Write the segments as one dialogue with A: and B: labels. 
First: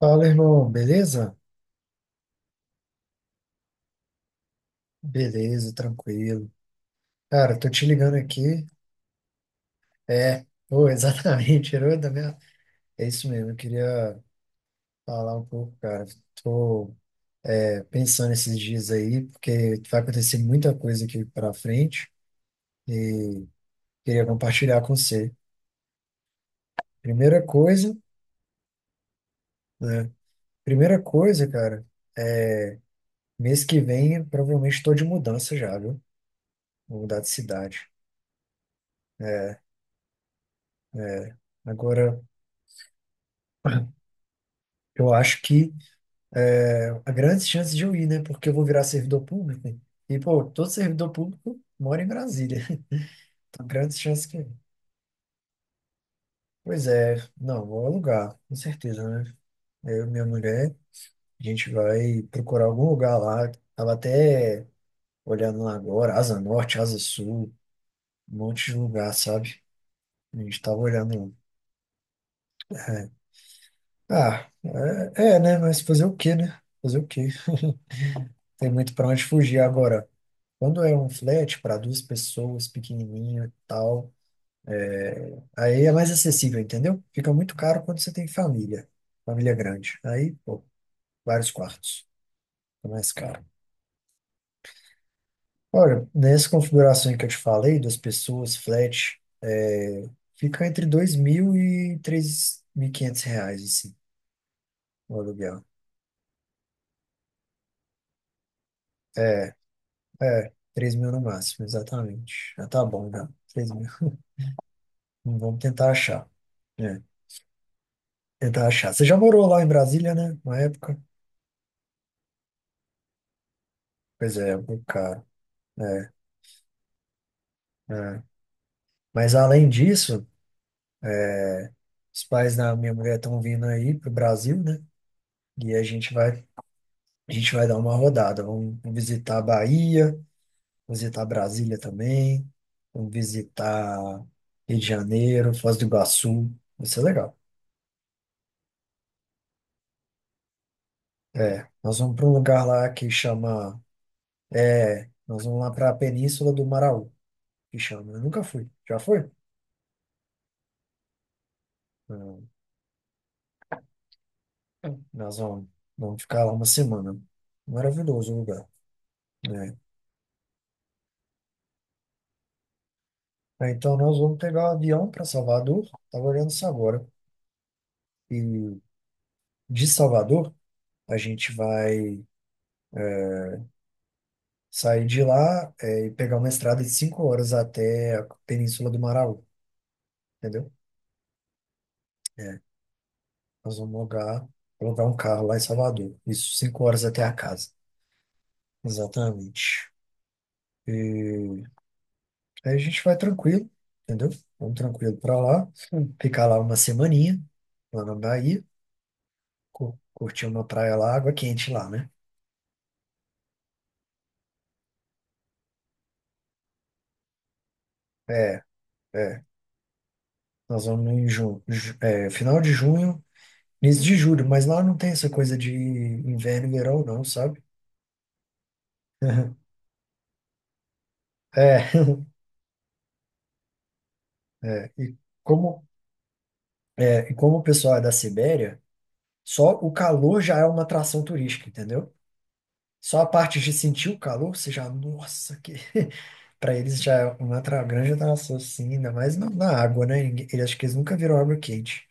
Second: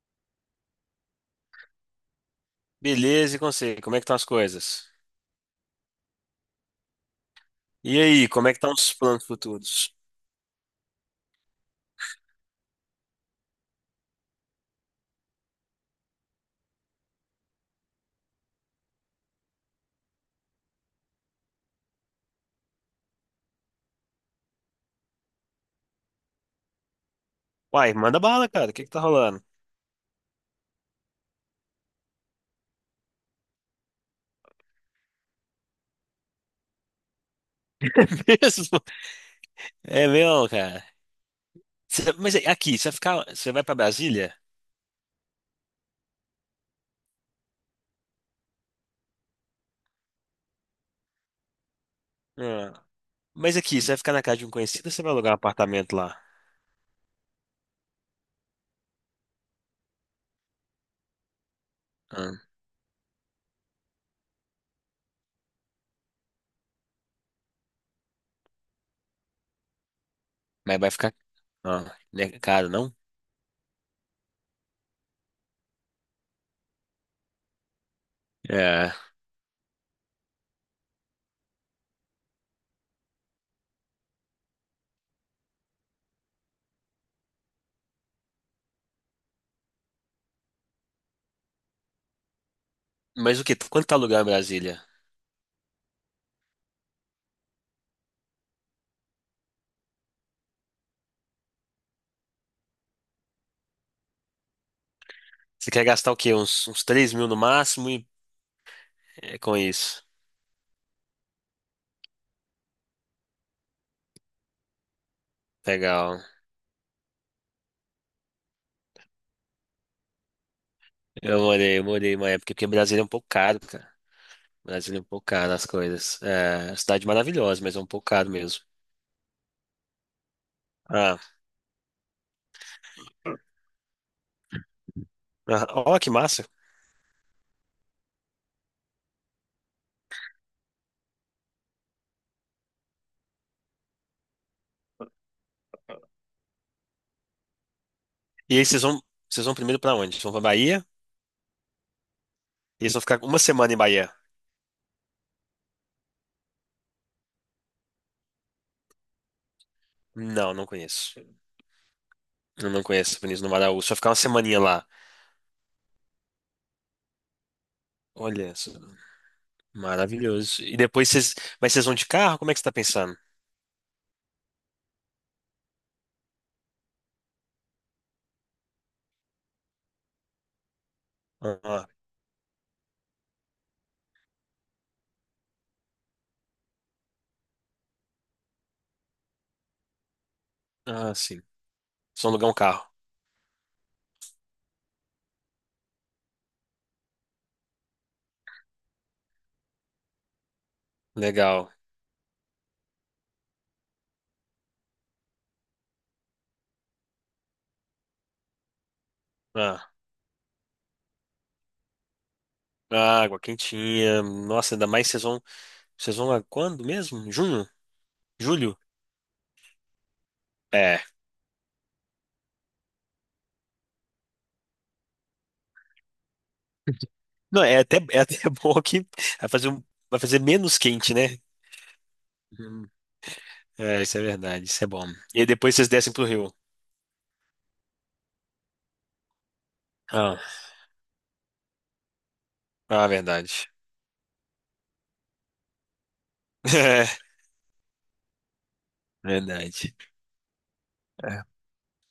A: Fala, irmão, beleza?
B: Beleza, e com você? Como é que estão as coisas?
A: Beleza, tranquilo. Cara, tô te
B: E
A: ligando
B: aí, como é que
A: aqui.
B: estão os planos futuros?
A: É, pô, exatamente, herói da minha. É isso mesmo, eu queria falar um pouco, cara. Tô pensando esses dias aí, porque vai acontecer muita coisa aqui pra frente e queria compartilhar com você. Primeira coisa,
B: Uai, manda bala, cara. O que que tá rolando?
A: né? Primeira coisa, cara, mês que vem eu provavelmente tô de mudança já, viu? Vou mudar de cidade.
B: É mesmo? É mesmo, cara.
A: Agora,
B: Mas é, aqui, você vai ficar, você vai pra Brasília?
A: eu acho que é a grande chance de eu ir, né? Porque eu vou virar servidor público. E, pô, todo servidor público mora em Brasília.
B: Ah, mas
A: Então,
B: aqui, você vai
A: grandes
B: ficar na
A: chances
B: casa
A: que.
B: de um conhecido ou você vai alugar um apartamento lá?
A: Pois é, não, vou alugar, com certeza, né? Eu e minha mulher, a gente vai
B: Ah,
A: procurar algum lugar lá. Tava até olhando lá agora, Asa Norte, Asa Sul, um monte de lugar, sabe? A gente tava
B: mas vai ficar,
A: olhando.
B: ah, né, caro, não?
A: Ah, é, é, né? Mas fazer o quê, né? Fazer o quê? Tem
B: É.
A: muito pra onde fugir agora. Quando é um flat para duas pessoas, pequenininho e tal. Aí é mais acessível, entendeu? Fica muito caro quando você tem família, família grande. Aí, pô, vários quartos, é mais
B: Mas
A: caro.
B: o que? Quanto tá alugar em Brasília?
A: Olha, nessa configuração que eu te falei, das pessoas, flat, fica entre 2.000 e R$ 3.500, assim, o aluguel.
B: Você quer gastar o quê? Uns 3 mil no máximo, e é
A: É,
B: com isso.
A: é, 3.000 no máximo, exatamente. Já tá bom, já. 3.000. Vamos tentar
B: Legal.
A: achar. É, tentar achar. Você já morou lá em Brasília, né? Uma época?
B: Eu morei uma época, porque Brasília é um pouco caro, cara.
A: Pois é, é muito
B: Brasília é um
A: caro.
B: pouco caro as
A: É,
B: coisas. É, cidade maravilhosa, mas é um pouco
A: é.
B: caro mesmo.
A: Mas além disso,
B: Ah,
A: É, os pais da minha mulher estão vindo aí pro Brasil, né?
B: ah,
A: E a
B: ó, que
A: gente vai,
B: massa.
A: a gente vai dar uma rodada. Vamos visitar a Bahia, visitar Brasília também, vamos visitar Rio de Janeiro, Foz do Iguaçu. Vai ser legal.
B: E aí vocês vão primeiro pra onde? Vocês vão pra Bahia?
A: É, nós vamos para um lugar
B: E
A: lá
B: eles vão
A: que
B: ficar uma semana em
A: chama.
B: Bahia?
A: É, nós vamos lá para a Península do Maraú, que chama. Eu nunca fui. Já foi?
B: Não, não conheço.
A: Não.
B: Eu não conheço Vinícius do Maraú. Só ficar uma semaninha lá.
A: Nós vamos ficar lá uma semana. Maravilhoso o
B: Olha,
A: lugar.
B: isso,
A: Né?
B: maravilhoso. E depois vocês, mas vocês vão de carro? Como é que você tá pensando?
A: Então, nós vamos pegar o avião para Salvador. Estava olhando isso agora. E de Salvador, a gente
B: Ah,
A: vai é, sair de lá, e pegar uma estrada de 5 horas até a Península do Maraú, entendeu?
B: ah, sim. Vocês vão alugar um carro.
A: Nós vamos alugar um carro lá em Salvador. Isso, 5 horas até a casa. Exatamente.
B: Legal.
A: Aí a gente vai tranquilo, entendeu? Vamos tranquilo para lá. Sim. Ficar lá uma semaninha, lá na Bahia.
B: Ah,
A: Curtir uma praia lá, água quente lá, né?
B: água quentinha. Nossa, ainda mais vocês vão a quando mesmo? Junho?
A: É,
B: Julho?
A: é. Nós
B: É.
A: vamos em junho, final de junho, início de julho, mas lá não tem essa coisa de inverno e verão, não, sabe?
B: Não, é até bom que vai fazer, um- vai fazer menos quente, né?
A: É,
B: Hum. É, isso é verdade, isso é
A: é,
B: bom.
A: e
B: E aí depois
A: como,
B: vocês descem pro rio.
A: e como o pessoal é da Sibéria, só o
B: Ah,
A: calor já é uma atração turística, entendeu?
B: ah,
A: Só a parte
B: verdade.
A: de sentir o calor, você já, nossa, que para eles já é uma grande atração, sim, ainda
B: É,
A: mais na
B: verdade.
A: água, né? Eles acho que eles nunca viram
B: É.
A: água quente.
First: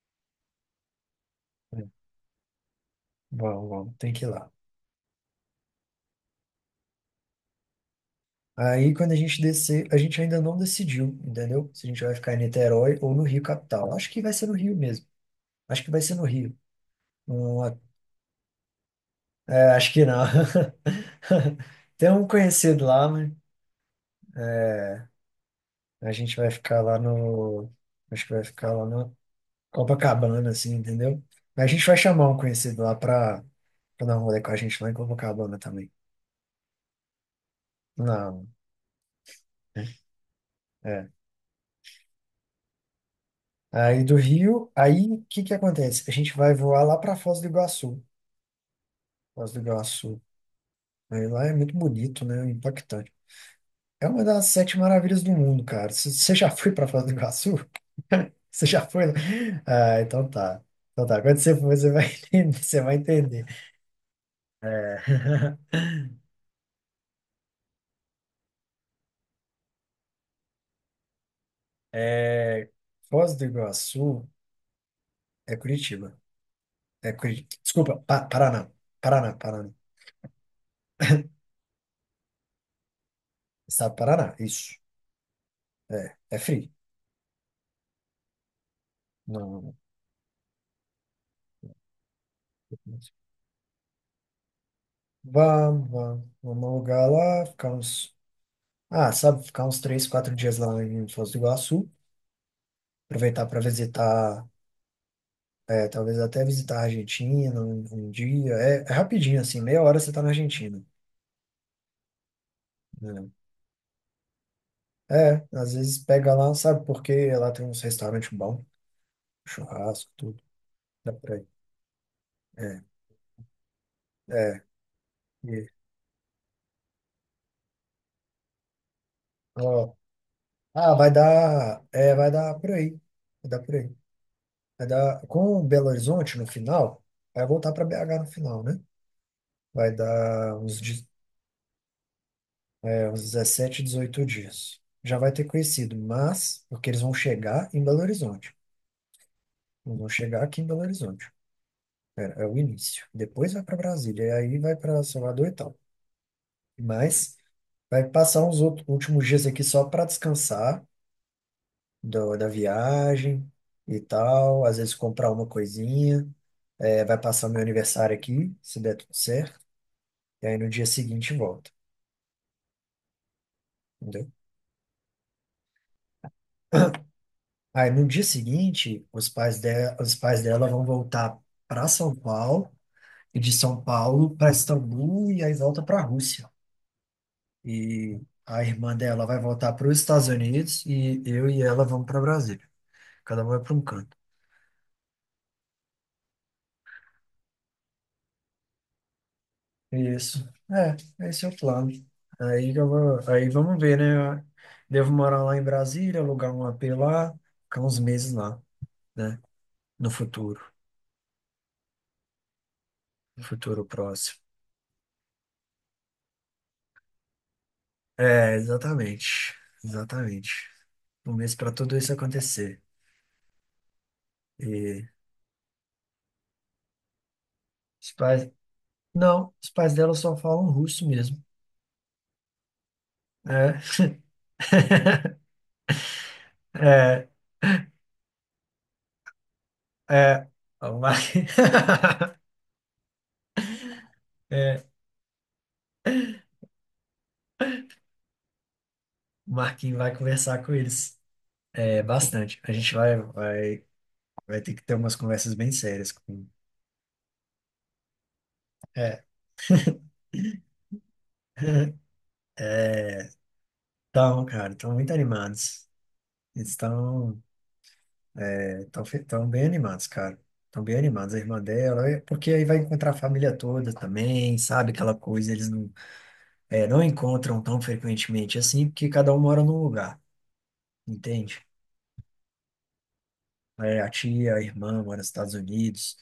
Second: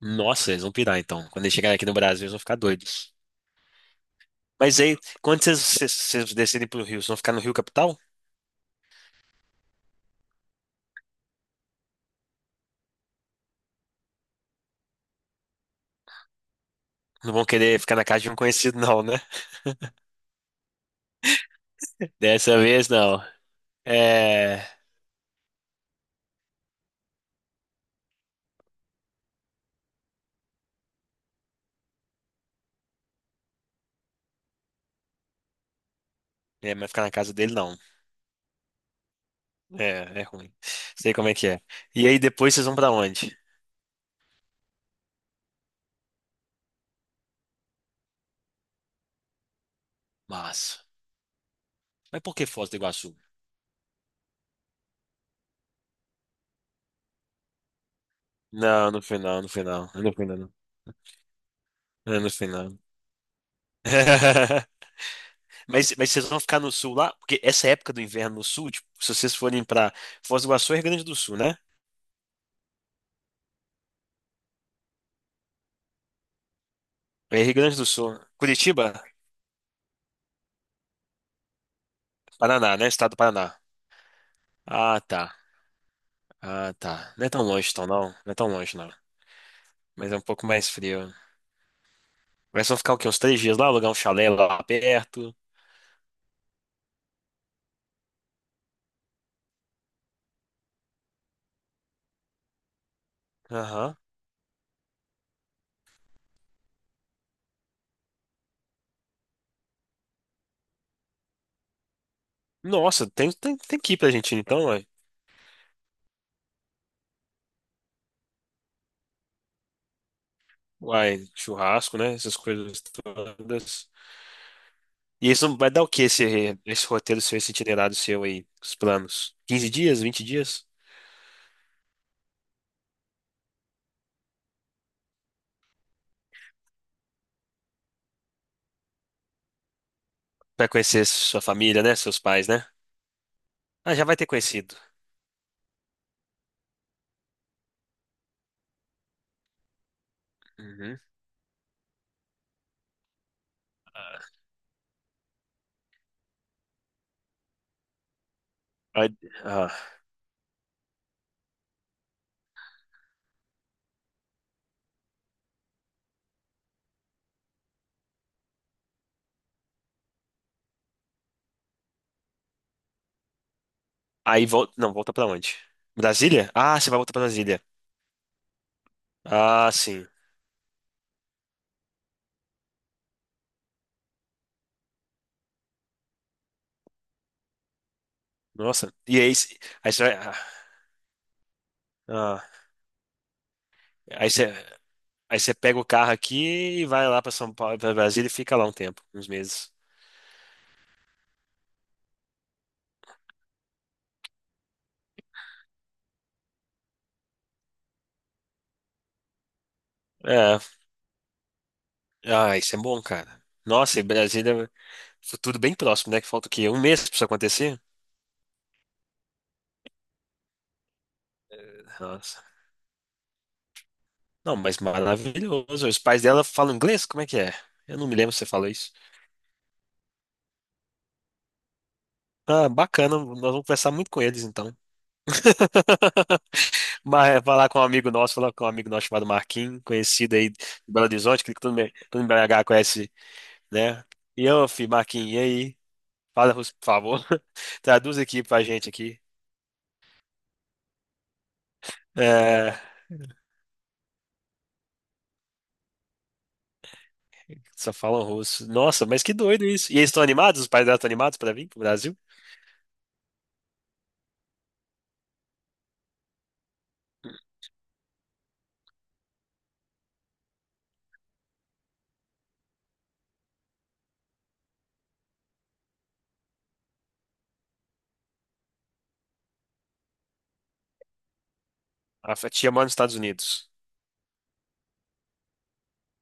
B: Nossa, eles vão pirar então. Quando eles chegarem
A: É,
B: aqui no Brasil, eles vão ficar doidos.
A: vamos, vamos, tem que ir lá.
B: Mas aí, quando vocês descerem pro rio, vocês vão ficar no Rio Capital?
A: Aí, quando a gente descer, a gente ainda não decidiu, entendeu? Se a gente vai ficar em Niterói ou no Rio capital. Acho que vai ser no Rio mesmo. Acho que vai ser no Rio.
B: Não vão querer
A: Não,
B: ficar na casa de um conhecido, não, né?
A: acho que não. Tem um
B: Dessa
A: conhecido
B: vez,
A: lá,
B: não.
A: mas
B: É.
A: a gente vai ficar lá no. Acho que vai ficar lá no Copacabana, assim, entendeu? Mas a gente vai chamar um conhecido lá pra dar um rolê com a gente lá em Copacabana também.
B: É, mas ficar na casa dele, não.
A: Não, né?
B: É, é ruim.
A: É.
B: Sei como é que é. E aí depois vocês vão pra onde?
A: Aí do Rio, aí o que que acontece? A gente vai voar lá para Foz do Iguaçu. Foz do Iguaçu.
B: Massa.
A: Aí lá é muito
B: Mas
A: bonito,
B: por que
A: né?
B: Foz do Iguaçu?
A: Impactante. É uma das sete maravilhas do mundo, cara. Você já foi para Foz do Iguaçu? Você já
B: Não, no
A: foi lá?
B: final, no final.
A: Ah,
B: No
A: então
B: final, não.
A: tá. Então tá. Quando você for, você vai
B: É no
A: entender.
B: final.
A: Você vai entender. É,
B: Mas vocês vão ficar no sul lá? Porque essa época do inverno no sul, tipo, se vocês forem pra Foz do Iguaçu, é Rio Grande do Sul, né?
A: é, Foz do Iguaçu é Curitiba. É
B: É Rio
A: Curitiba.
B: Grande do
A: Desculpa,
B: Sul.
A: Paraná.
B: Curitiba,
A: Paraná, Paraná.
B: Paraná, né? Estado do Paraná.
A: Estado do Paraná, isso.
B: Ah, tá.
A: É, é frio.
B: Ah, tá. Não é tão longe, então, não. Não é tão longe, não.
A: Não, não,
B: Mas é um pouco mais frio. Mas vão ficar
A: não.
B: o quê? Uns três dias lá, alugar um chalé lá perto.
A: Vamos, vamos. Vamos alugar lá, ficar uns. Ah, sabe, ficar uns 3, 4 dias lá em Foz do Iguaçu. Aproveitar para
B: Aham.
A: visitar, talvez até visitar a Argentina um dia. É, é rapidinho, assim, meia hora você tá na Argentina,
B: Nossa,
A: né?
B: tem que ir pra Argentina, então, uai.
A: É, às vezes pega lá, sabe, porque lá tem uns restaurantes bons, churrasco, tudo. Dá
B: Uai,
A: pra ir.
B: churrasco, né? Essas coisas
A: É,
B: todas.
A: é.
B: E isso
A: E,
B: vai dar o que esse roteiro seu, esse itinerário seu aí, os planos? Quinze
A: ó,
B: dias, 20 dias?
A: ah, vai dar por aí. Vai dar por aí. Vai dar, com Belo Horizonte no final, vai voltar para BH no final, né? Vai dar
B: Vai
A: uns
B: conhecer sua família, né? Seus pais, né?
A: É, uns 17,
B: Ah, já vai
A: 18
B: ter conhecido.
A: dias. Já vai ter conhecido, mas porque eles vão chegar em Belo Horizonte. Eles vão chegar aqui em Belo
B: Uhum.
A: Horizonte. É, é o início. Depois vai para Brasília, e
B: Ah,
A: aí vai para Salvador e tal. Mas vai passar uns outros,
B: aí,
A: últimos dias aqui
B: ah,
A: só para descansar da viagem e tal. Às vezes comprar uma coisinha. É, vai passar meu aniversário aqui, se der tudo certo. E aí no dia seguinte volta. Entendeu?
B: aí volta. Não, volta pra onde? Brasília? Ah, você vai voltar pra Brasília.
A: Aí no dia seguinte, os pais
B: Ah,
A: dela,
B: sim.
A: os pais dela vão voltar para São Paulo e de São Paulo para Istambul e aí volta para a Rússia. E a
B: Nossa.
A: irmã
B: E
A: dela
B: aí,
A: vai voltar para
B: aí
A: os
B: você vai.
A: Estados
B: Ah,
A: Unidos e eu e ela vamos para
B: ah,
A: Brasília. Cada um vai para um canto.
B: aí você, aí você pega o carro aqui e vai lá pra São Paulo, pra Brasília e fica lá um tempo, uns meses.
A: Isso. Esse é o plano. Aí vamos ver, né? Devo morar lá em Brasília, alugar um apê lá, ficar uns meses lá, né? No
B: É.
A: futuro,
B: Ah, isso é bom, cara.
A: no futuro
B: Nossa, e
A: próximo.
B: Brasília. Futuro bem próximo, né? Que falta o quê? Um mês pra isso acontecer?
A: É, exatamente. Exatamente. Um mês para tudo isso
B: Nossa.
A: acontecer.
B: Não, mas
A: E
B: maravilhoso. Os pais dela falam inglês? Como é que é? Eu não
A: os
B: me lembro se você
A: pais.
B: falou isso.
A: Não, os pais dela só falam russo mesmo.
B: Ah, bacana. Nós vamos
A: É.
B: conversar muito com eles, então.
A: É,
B: Mas é falar com um amigo nosso, falar com um amigo nosso chamado Marquinhos, conhecido
A: é.
B: aí de
A: O
B: Belo
A: Mar...
B: Horizonte, que todo em BH conhece, né? E eu,
A: é,
B: Marquinhos, e aí? Fala, por favor. Traduz aqui pra gente aqui.
A: o Marquinhos vai conversar com eles. É, bastante. A
B: É,
A: gente vai, vai, vai ter que ter umas conversas bem sérias com.
B: só falam russo. Nossa, mas
A: É,
B: que doido isso. E eles estão animados? Os pais dela estão animados para vir pro Brasil?
A: então, cara, estão muito animados. Eles estão. Estão bem animados, cara. Estão bem animados. A irmã dela, porque aí vai encontrar a família toda também, sabe? Aquela coisa, eles não, não encontram tão frequentemente assim, porque cada um mora num lugar, entende?
B: Tia mora nos Estados Unidos.
A: É, a tia, a irmã mora nos Estados Unidos,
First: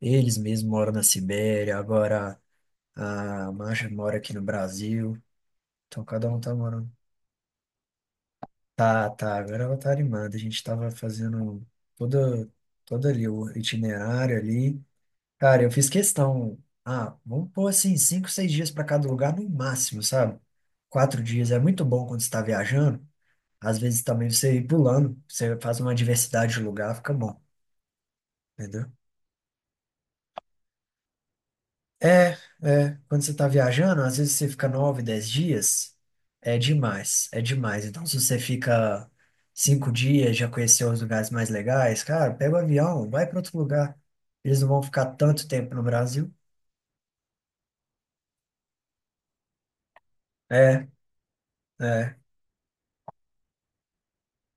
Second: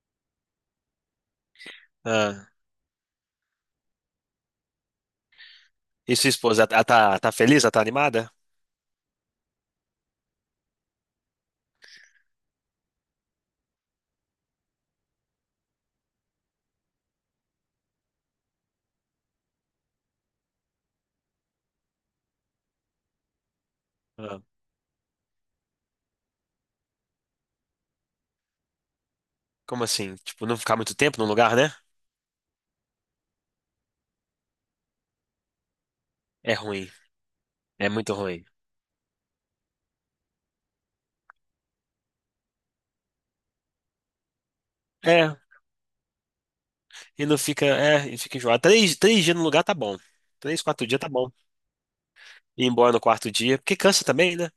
A: eles mesmos moram na Sibéria, agora
B: Ah,
A: a Masha mora aqui no Brasil, então
B: e sua
A: cada um tá
B: esposa,
A: morando.
B: ela tá feliz? Ela tá animada?
A: Tá, tá, agora ela tá animada. A gente tava fazendo toda, todo ali o itinerário ali. Cara, eu fiz questão. Ah, vamos pôr assim, 5, 6 dias para cada lugar no máximo, sabe? 4 dias é muito bom quando você está viajando. Às vezes também
B: Ah,
A: você ir pulando, você faz uma diversidade de lugar, fica bom, entendeu?
B: como assim? Tipo, não ficar muito tempo num lugar, né?
A: É, é. Quando você está viajando, às vezes você fica 9, 10 dias,
B: É
A: é
B: ruim.
A: demais, é demais.
B: É
A: Então,
B: muito
A: se você
B: ruim.
A: fica 5 dias, já conheceu os lugares mais legais, cara, pega o avião, vai para outro lugar. Eles não vão ficar
B: É,
A: tanto tempo no Brasil.
B: e não fica, é, e fica enjoado. Três dias no lugar tá bom. Três,
A: É,
B: quatro dias tá bom.
A: é.
B: Ir embora no quarto dia, porque cansa também, né?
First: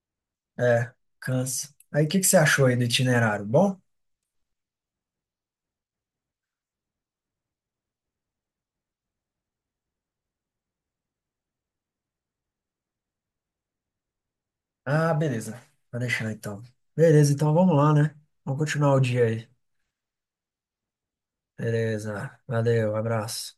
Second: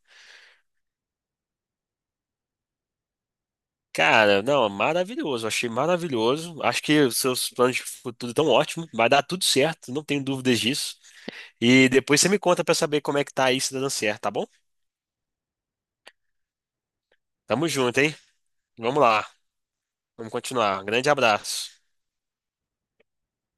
A: É, cansa. Aí, o que que você achou aí do itinerário? Bom?
B: Cara, não, maravilhoso. Achei maravilhoso. Acho que os seus planos de futuro estão ótimos. Vai dar tudo certo, não tenho dúvidas disso. E depois você me conta pra saber como é que tá aí, se tá dando certo, tá bom?
A: Ah, beleza. Vai deixar então. Beleza, então
B: Tamo
A: vamos lá,
B: junto, hein?
A: né? Vamos continuar o
B: Vamos
A: dia
B: lá,
A: aí.
B: vamos continuar. Grande abraço.
A: Beleza. Valeu, abraço.